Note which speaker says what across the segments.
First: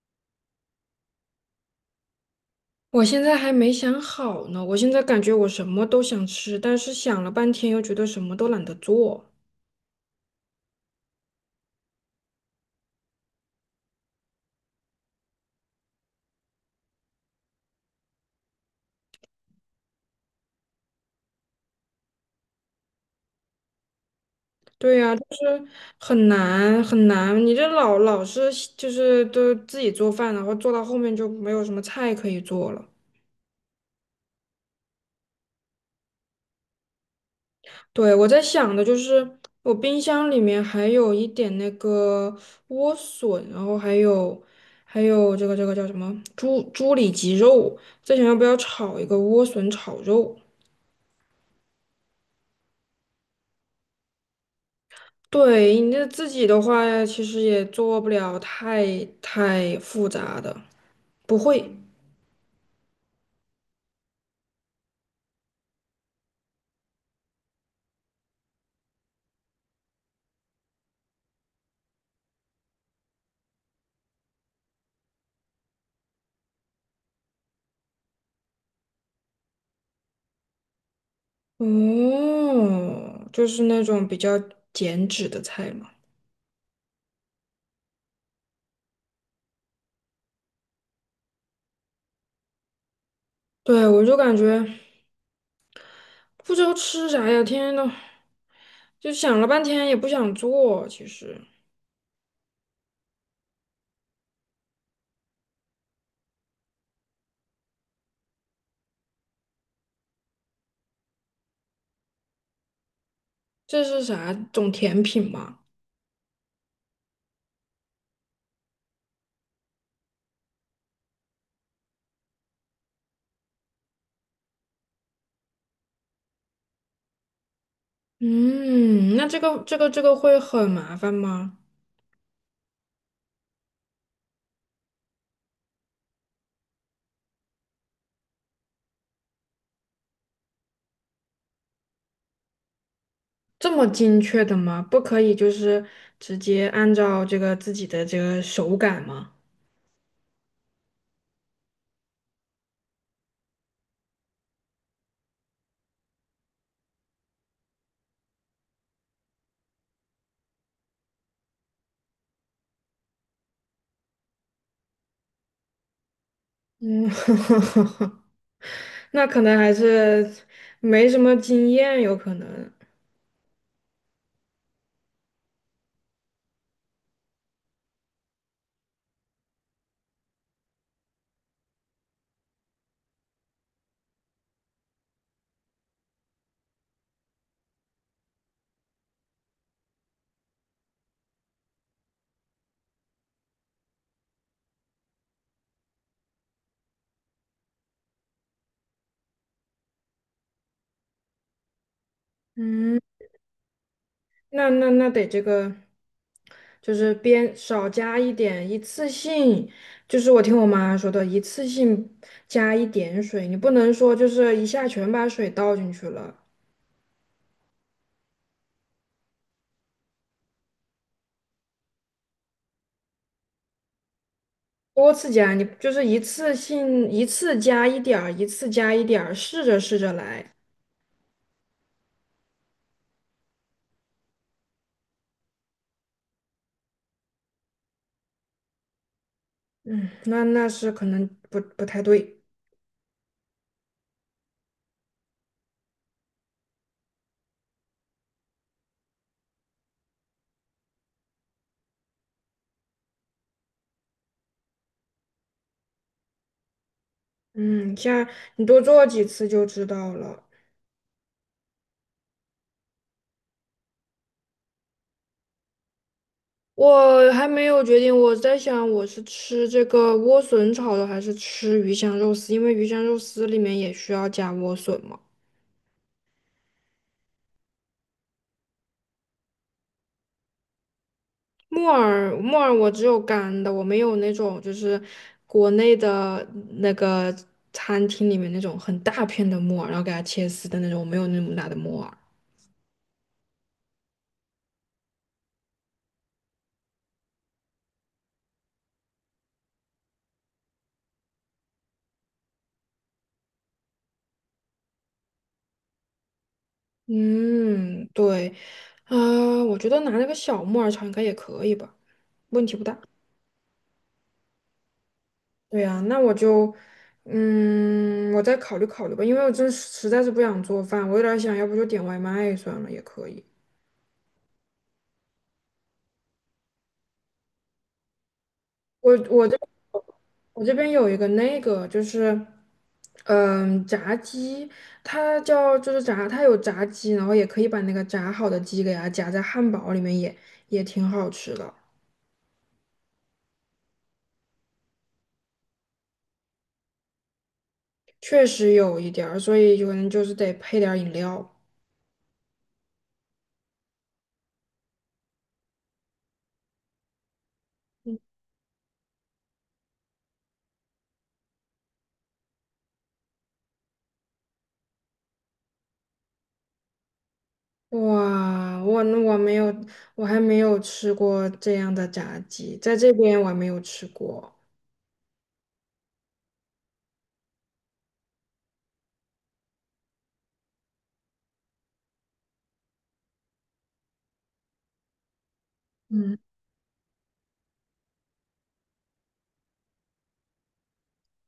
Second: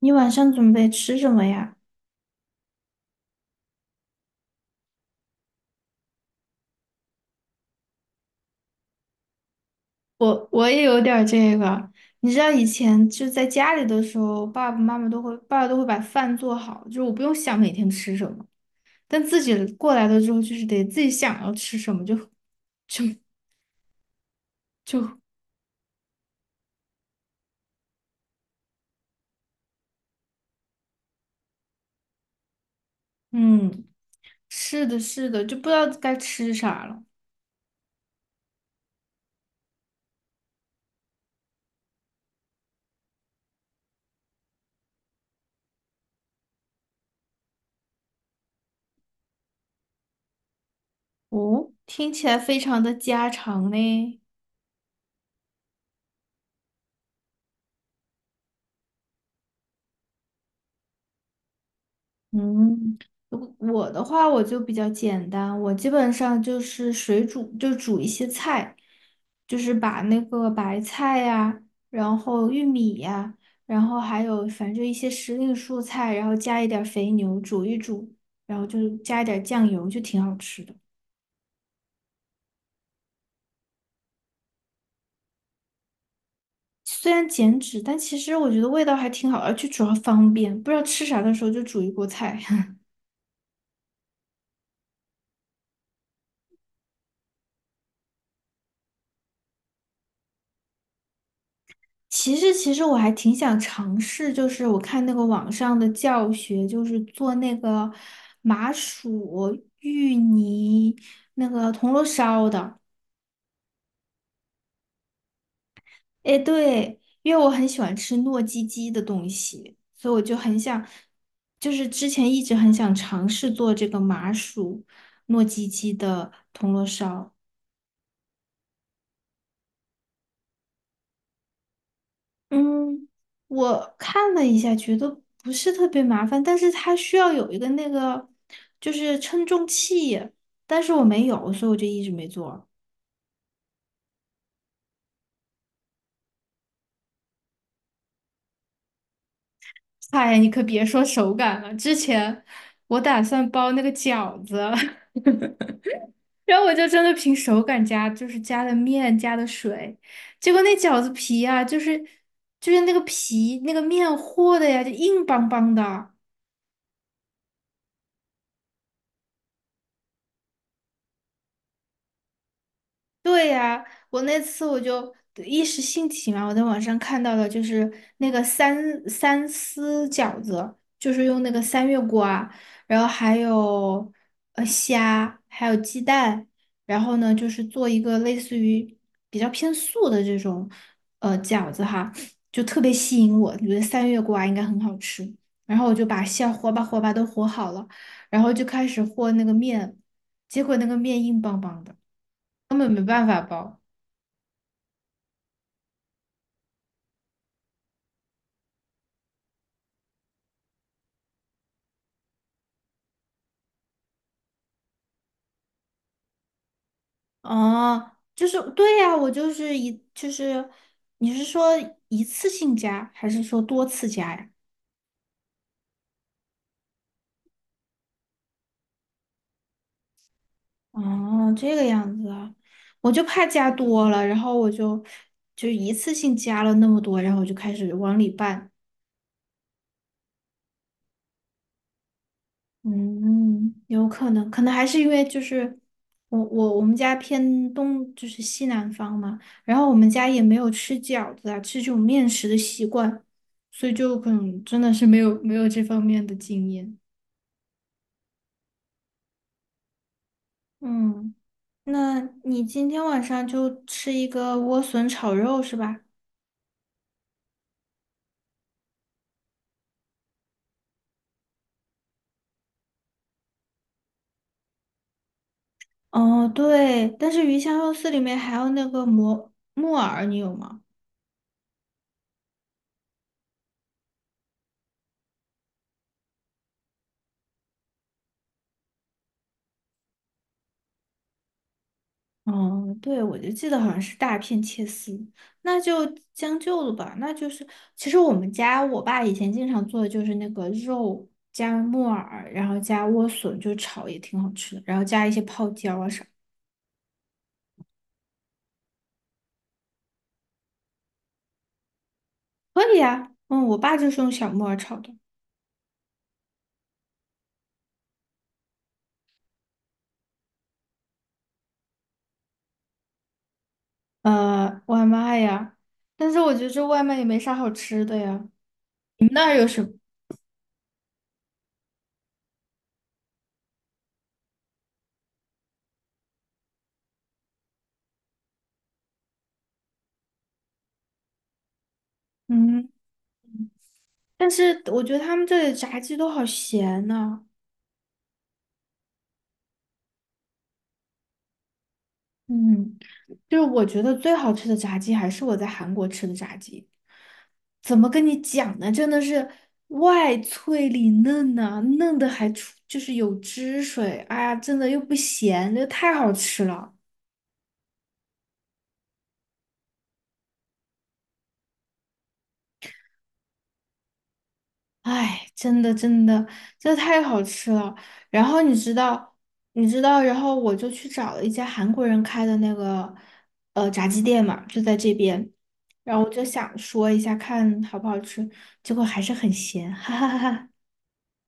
Speaker 1: 你晚上准备吃什么呀？
Speaker 2: 我现在还没想好呢，我现在感觉我什么都想吃，但是想了半天又觉得什么都懒得做。
Speaker 1: 我也有点儿这个，你知道以前就在家里的时候，爸爸都会把饭做好，就是我不用想每天吃什么。但自己过来了之后，就是得自己想要吃什么，就就
Speaker 2: 对
Speaker 1: 就
Speaker 2: 呀，就是很难很难，你这老老是就是都自己做饭，然后做到后面就没有什么菜可以做了。
Speaker 1: 嗯，是的，是的，就不知道该吃啥了。
Speaker 2: 对，我在想的就是我冰箱里面还有一点那个莴笋，然后还有还有这个叫什么猪猪里脊肉，在想要不要炒一个莴笋炒肉。
Speaker 1: 哦，听起来非常的家常呢。
Speaker 2: 对，你这自己的话，其实也做不了太太复杂的，不会。
Speaker 1: 嗯，如我的话我就比较简单，我基本上就是水煮，就煮一些菜，就是把那个白菜呀，然后玉米呀，然后还有反正一些时令蔬菜，然后加一点儿肥牛煮一煮，然后就是加一点儿酱油，就挺好吃的。
Speaker 2: 哦，就是那种比较减脂的菜嘛。
Speaker 1: 虽然减脂，但其实我觉得味道还挺好，而且主要方便，不知道吃啥的时候就煮一锅菜。
Speaker 2: 对，我就感觉不知道吃啥呀，天天都就想了半天也不想做。其实
Speaker 1: 其实我还挺想尝试，就是我看那个网上的教学，就是做那个麻薯芋泥那个铜锣烧的。
Speaker 2: 这是啥种甜品吗？
Speaker 1: 哎，对，因为我很喜欢吃糯叽叽的东西，所以我就很想，就是之前一直很想尝试做这个麻薯糯叽叽的铜锣烧。
Speaker 2: 嗯，那这个会很麻烦吗？
Speaker 1: 嗯，我看了一下，觉得不是特别麻烦，但是它需要有一个就是称重器，但是我没有，所以我就一直没做。
Speaker 2: 这么精确的吗？不可以就是直接按照这个自己的这个手感吗？
Speaker 1: 哎呀，你可别说手感了，之前我打算包那个饺子，然后我就真的凭手感加，就是加的面加的水，结果那饺子皮啊，就是那个皮那个面和的呀，就硬邦邦的。
Speaker 2: 嗯，那可能还是没什么经验，有可能。
Speaker 1: 对呀，我那次我就一时兴起嘛，我在网上看到了，就是那个三丝饺子，就是用那个三月瓜，然后还有虾，还有鸡蛋，然后呢就是做一个类似于比较偏素的这种饺子哈，就特别吸引我，觉得三月瓜应该很好吃，然后我就把馅和吧和吧都和好了，然后就开始和那个面，结果那个面硬邦邦的。根本没
Speaker 2: 嗯，
Speaker 1: 办法包。
Speaker 2: 那那那得这个，就是边少加一点，一次性，就是我听我妈说的，一次性加一点水，你不能说就是一下全把水倒进去了，
Speaker 1: 哦，就是对呀，我就是一就是，你是说一次性加还是说多次加呀？
Speaker 2: 多次加，你就是一次性一次加一点儿，一次加一点儿，试着试着来。
Speaker 1: 哦，这个样子啊，我就怕加多了，然后我就一次性加了那么多，然后我就开始往里拌。
Speaker 2: 嗯，那那是可能不太对。
Speaker 1: 嗯，有可能，可能还是因为就是我们家偏东，就是西南方嘛，然后我们家也没有吃饺子啊，吃这种面食的习惯，所以就可能真的是没有这方面的经验。
Speaker 2: 嗯，下你多做几次就知道了。
Speaker 1: 嗯，那你今天晚上就吃一个莴笋炒肉是吧？
Speaker 2: 我还没有决定，我在想我是吃这个莴笋炒的，还是吃鱼香肉丝，因为鱼香肉丝里面也需要加莴笋嘛。
Speaker 1: 哦，对，但是鱼香肉丝里面还有那个蘑木耳，你有吗？
Speaker 2: 木耳，木耳我只有干的，我没有那种就是国内的那个餐厅里面那种很大片的木耳，然后给它切丝的那种，我没有那么大的木耳。
Speaker 1: 哦，对，我就记得好像是大片切丝，那就将就了吧。那就是，其实我们家我爸以前经常做的就是那个肉加木耳，然后加莴笋，就炒也挺好吃的，然后加一些泡椒啊啥，
Speaker 2: 嗯，对，啊、我觉得拿那个小木耳炒应该也可以吧，问题
Speaker 1: 可
Speaker 2: 不大。
Speaker 1: 以啊。嗯，我爸就是用小木耳炒的。
Speaker 2: 对呀，那我就，嗯，我再考虑考虑吧，因为我真是实在是不想做饭，我有点儿想要不就点外卖算了，也可以。
Speaker 1: 呃，外卖呀，但是我觉得这外卖也没啥好吃的呀。
Speaker 2: 我
Speaker 1: 你们那
Speaker 2: 我
Speaker 1: 儿
Speaker 2: 这
Speaker 1: 有什么？
Speaker 2: 我这边有一个那个就是，嗯，炸鸡，它叫就是炸，它有炸鸡，然后也可以把那个炸好的鸡给它夹在汉堡里面也，也挺好吃的，
Speaker 1: 嗯，但是我觉得他们这里炸鸡都好咸呐、
Speaker 2: 确实有一点儿，所以可能就是得配点儿饮料。
Speaker 1: 嗯。就是我觉得最好吃的炸鸡还是我在韩国吃的炸鸡，怎么跟你讲呢？真的是外脆里嫩呐、嫩的还出就是有汁水，哎呀，真的又不咸，这太好吃了，
Speaker 2: 哇，我那我没有，我还没有吃过这样的炸鸡，在这边我还没有吃过，
Speaker 1: 哎，真的太好吃了。然后你知道，然后我就去找了一家韩国人开的那个炸鸡店嘛，就在这边，然后我
Speaker 2: 嗯，
Speaker 1: 就想说一下看好不好吃，结果还是很咸，哈哈，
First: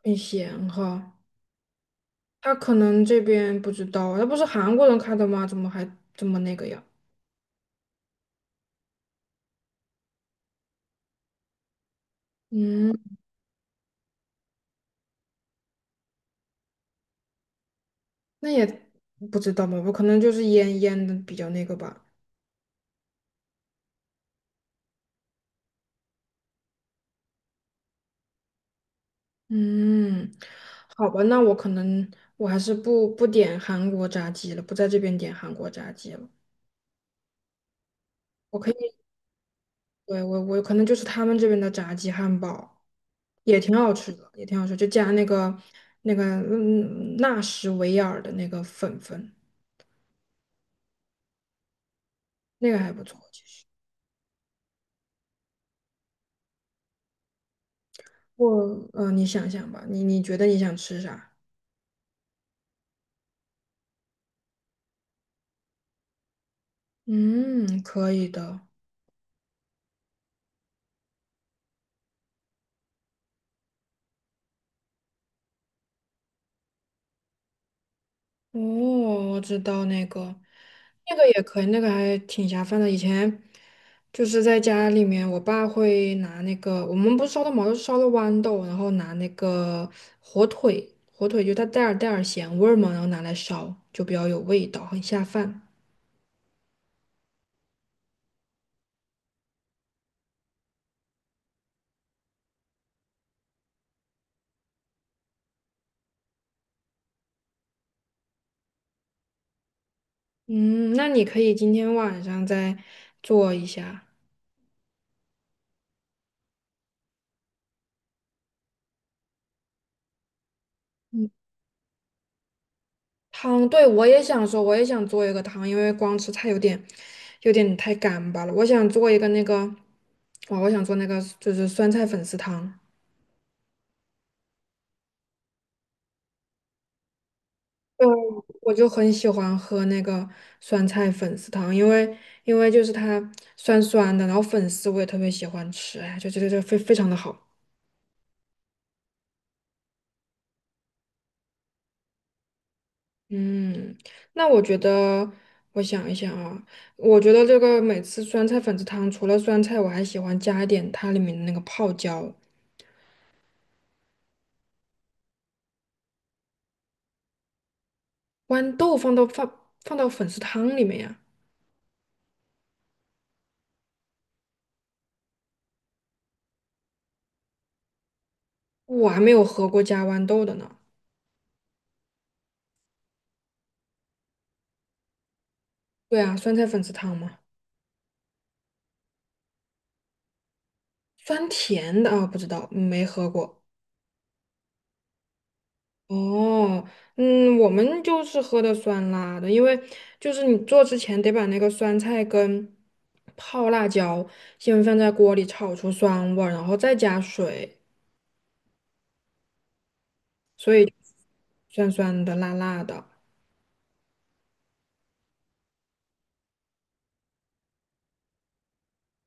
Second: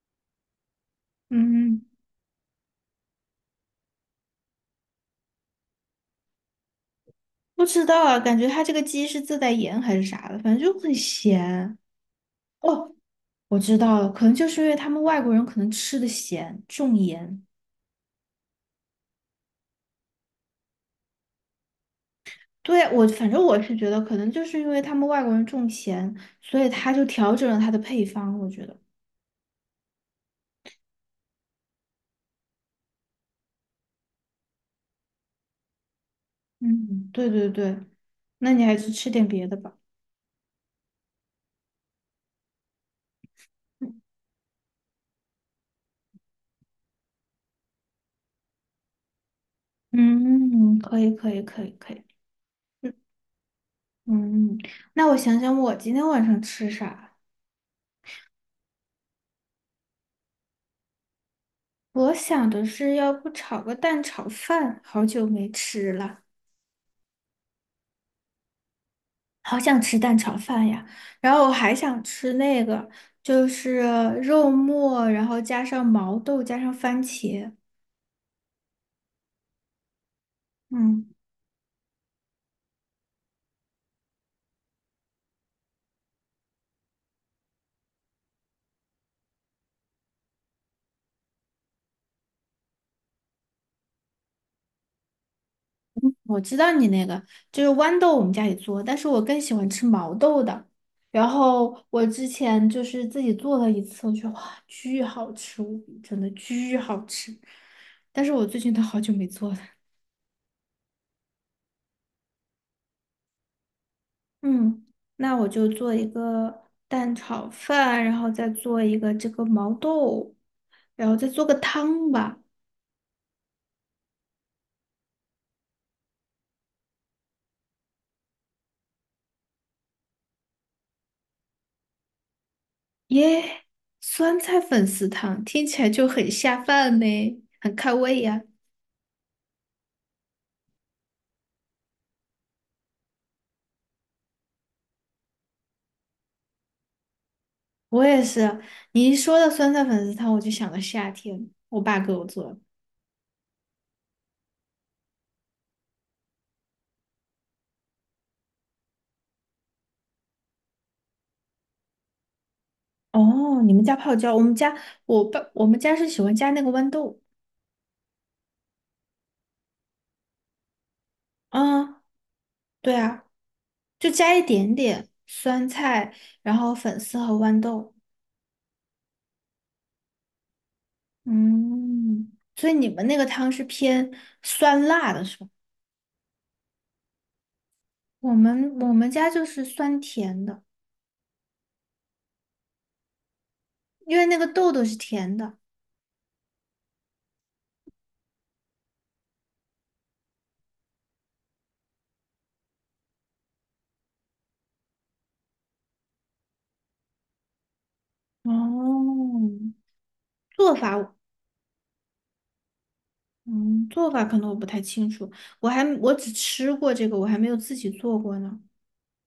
Speaker 2: 很咸哈。
Speaker 1: 嗯。
Speaker 2: 他可能这边不知道，那不是韩国人开的吗？怎么还这么那个呀？
Speaker 1: 不知道啊，感觉它这个鸡是自带盐还是啥的，反正就很咸。哦，
Speaker 2: 嗯，
Speaker 1: 我知道了，可能就是因为他们外国人可能吃的咸，重盐。
Speaker 2: 那也不知道吧，我可能就是腌腌的比较那个吧。
Speaker 1: 对，我反正我是觉得，可能就是因为他们外国人重咸，所以他就调整了他的配方。我觉得，
Speaker 2: 嗯，好吧，那我可能我还是不点韩国炸鸡了，不在这边点韩国炸鸡了。
Speaker 1: 嗯，对对对，那
Speaker 2: 我
Speaker 1: 你
Speaker 2: 可
Speaker 1: 还是
Speaker 2: 以。
Speaker 1: 吃点别的吧。
Speaker 2: 对，我我可能就是他们这边的炸鸡汉堡，也挺好吃的，也挺好吃，就加那个那个纳什维尔的那个粉粉，
Speaker 1: 嗯，可以可以可以可以，
Speaker 2: 那个还
Speaker 1: 嗯
Speaker 2: 不错。其实
Speaker 1: 嗯，那我想想，我今天晚上吃啥？
Speaker 2: 我你想想吧，你你觉得你想吃啥？
Speaker 1: 我想的是，要不炒个蛋炒饭，好久没吃了。
Speaker 2: 嗯，可以的。
Speaker 1: 好想吃蛋炒饭呀，然后我还想吃那个，就是肉末，然后加上毛豆，加上番茄。
Speaker 2: 哦，我知道那个，
Speaker 1: 嗯，
Speaker 2: 那个也可以，那个还挺下饭的。以前就是在家里面，我爸会拿那个，我们不是烧的毛，就是烧的豌豆，然后拿那个火腿，火腿就它带点儿带点儿咸味儿嘛，然后拿来烧，就比较有味道，很下饭。
Speaker 1: 我知道你那个就是豌豆，我们家也做，但是我更喜欢吃毛豆的。然后我之前就是自己做了一次，我觉得哇，巨好吃无比，真的巨好吃。但是我最近都好久没做了。
Speaker 2: 嗯，那你可以今天晚上再做一下。
Speaker 1: 嗯，那我就做一个蛋炒饭，然后再做一个这个毛豆，然后再
Speaker 2: 嗯。
Speaker 1: 做个汤吧。
Speaker 2: 汤，对，我也想说，我也想做一个汤，因为光吃菜有点有点太干巴了。我想做一个那个，哇，我想做那个就是酸菜粉丝汤。
Speaker 1: 耶，酸菜粉丝汤听起来就很下饭呢，很开
Speaker 2: 对，
Speaker 1: 胃呀。
Speaker 2: 我就很喜欢喝那个酸菜粉丝汤，因为因为就是它酸酸的，然后粉丝我也特别喜欢吃，哎，就觉得这非非常的好。
Speaker 1: 我也是，你一说到酸菜粉丝汤，我就想到夏天，我爸给我做的。
Speaker 2: 嗯，那我觉得，我想一想啊，我觉得这个每次酸菜粉丝汤除了酸菜，我还喜欢加一点它里面的那个泡椒。
Speaker 1: 哦，你们家泡椒，我们家我爸我们家是喜欢加那个豌豆。
Speaker 2: 豌豆放到放放到粉丝汤里面呀？
Speaker 1: 嗯，对啊，就加一点点酸菜，然后粉丝和豌豆。
Speaker 2: 我还没有喝过加豌豆的呢。
Speaker 1: 嗯，所以你们那个汤是偏酸辣的是吧？
Speaker 2: 对啊，酸菜粉丝汤吗？
Speaker 1: 我们家就是酸甜的，
Speaker 2: 酸甜的啊，不知道，没喝过。
Speaker 1: 因为那个豆豆是甜的。
Speaker 2: 哦，嗯，我们就是喝的酸辣的，因为就是你做之前得把那个酸菜跟泡辣椒先放在锅里炒出酸味儿，然后再加水，
Speaker 1: 哦，做法我
Speaker 2: 酸酸的、辣辣的。
Speaker 1: 嗯，做法可能我不太清楚，我只吃过这个，我还没有自己做过呢。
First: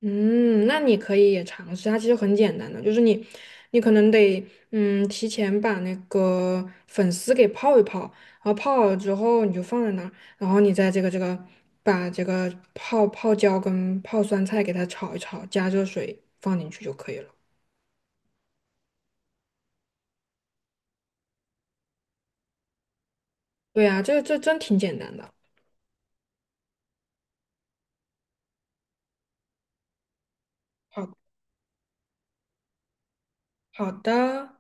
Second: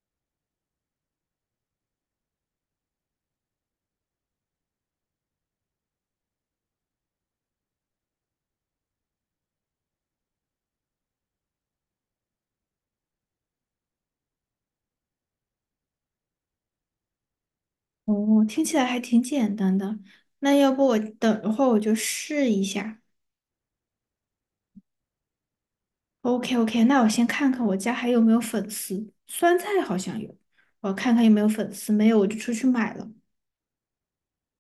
Speaker 2: 嗯，那你可以也尝试，它其实很简单的，就是你，你可能得，嗯，提前把那个粉丝给泡一泡，然后泡好了之后你就放在那儿，然后你再这个把这个泡泡椒跟泡酸菜给它炒一炒，加热水放进去就可以了。
Speaker 1: 哦，听起来还挺简单的。那要不我等一会儿我就试一下。
Speaker 2: 对呀，这这真挺简单的。
Speaker 1: OK OK，那我先看看我家还有没有粉丝，酸菜好像有，我
Speaker 2: 好，
Speaker 1: 看看有没有粉丝，没有我就出去买了。
Speaker 2: 好的。